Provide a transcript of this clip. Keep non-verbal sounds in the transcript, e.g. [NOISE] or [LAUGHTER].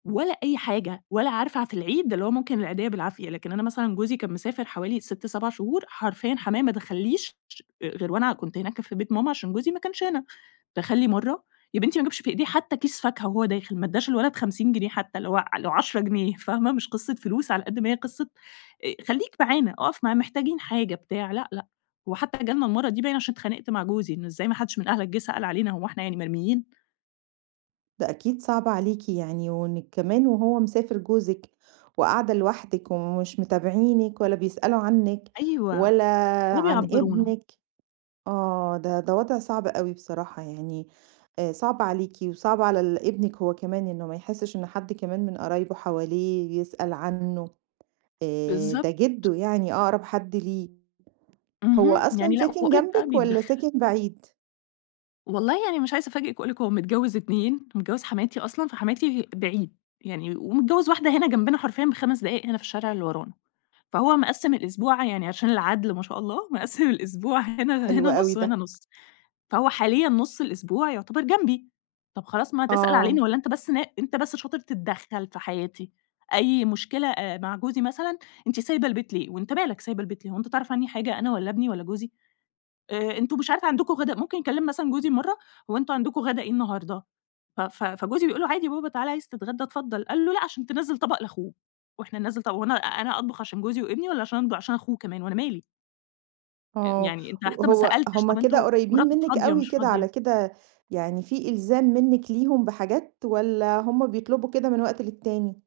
ولا أي حاجة. ولا عارفة ع في العيد اللي هو ممكن العيديّة بالعافية. لكن أنا مثلًا جوزي كان مسافر حوالي 6، 7 شهور، حرفيًا حمايا ما دخلّيش ش آآ، غير وأنا كنت هناك في بيت ماما، عشان جوزي ما كانش هنا. دخل لي مرّة يا بنتي ما جابش في إيديه حتى كيس فاكهة وهو داخل، ما ادّاش الولد 50 جنيه حتى اللي هو ع لو 10 جنيه، فاهمة؟ مش قصة فلوس، على قد ما هي قصة، آآ خلّيك معانا، أقف معانا محتاجين حاجة بتاع، لأ، لأ. وحتى جالنا المرة دي باين عشان اتخانقت مع جوزي، إن إزاي ما حدّش من أهلك جه سأل علينا، هو إحنا يعني مرميين! ده أكيد صعبة عليكِ يعني، وإنِّك كمان وهو مسافر جوزِك وقاعدة لوحدِك ومش متابعينِك ولا بيسألوا عنِّك أيوه. ولا ولا عن بيعبّرونا. ابنِك آه، ده ده وضع صعب أوي بصراحة يعني. آآ صعب عليكِ، وصعب على ال ابنِك هو كمان، إنه ما يحسّش إن حد كمان من قرايبه حواليه يسأل عنه، آآ، بالضبط. ده جِدّه يعني أقرب حد ليه. هو اهم, أصلًا يعني لأ، ساكن واقول لِك بقي جنبِك، والّا بيتدخل. ساكن بعيد؟ والله يعني مش عايزة أفاجئِك وأقول لِك، هو متجوز اتنين، متجوز حماتي أصلًا فحماتي بعيد، يعني ومتجوز واحدة هنا جنبنا حرفيًا ب5 دقايق هنا في الشارع اللي ورانا، فهو مقسّم [UNINTELLIGIBLE] الأسبوع يعني عشان العدل- ما شاء الله مقسّم الأسبوع هنا حلو هنا أوي نص، وهنا ده. نص. فهو حاليًا نص الأسبوع يعتبر جنبي. طب خلاص ما تسأل آه. علينا، والّا أنت بس نا أنت بس شاطر تتدخل في حياتي، أي مشكلة آآ مع جوزي مثلًا، أنتِ سايبة البيت ليه؟ وأنت مالك سايبة البيت ليه، هو أنت تعرف عني حاجة أنا، والّا ابني، والّا جوزي؟ آآ، أنتم مش عارفة عندكم غدا ممكن يكلّم مثلًا جوزي مرّة، "هو أنتم عندكم غدا إيه النهارده؟" ف ف فجوزي بيقول له: "عادي يابابا تعال عايز تتغدى، اتفضّل" قال له: "لأ." عشان تنزّل طبق لاخوه. وإحنا ننزّل ط هو أنا أنا أطبخ عشان جوزي وإبني، والّا عشان د عشان اخوه كمان، وأنا مالي! آآ، آه. يعني أنت ه حتى ما هو سألتش هم طب كده أنتم قريبين مراتك منِّك فاضية، أوي مش كده على فاضية؟ كده، يعني في إلزام منِك ليهم بحاجات، والّا هم بيطلبوا كده من وقت للتاني؟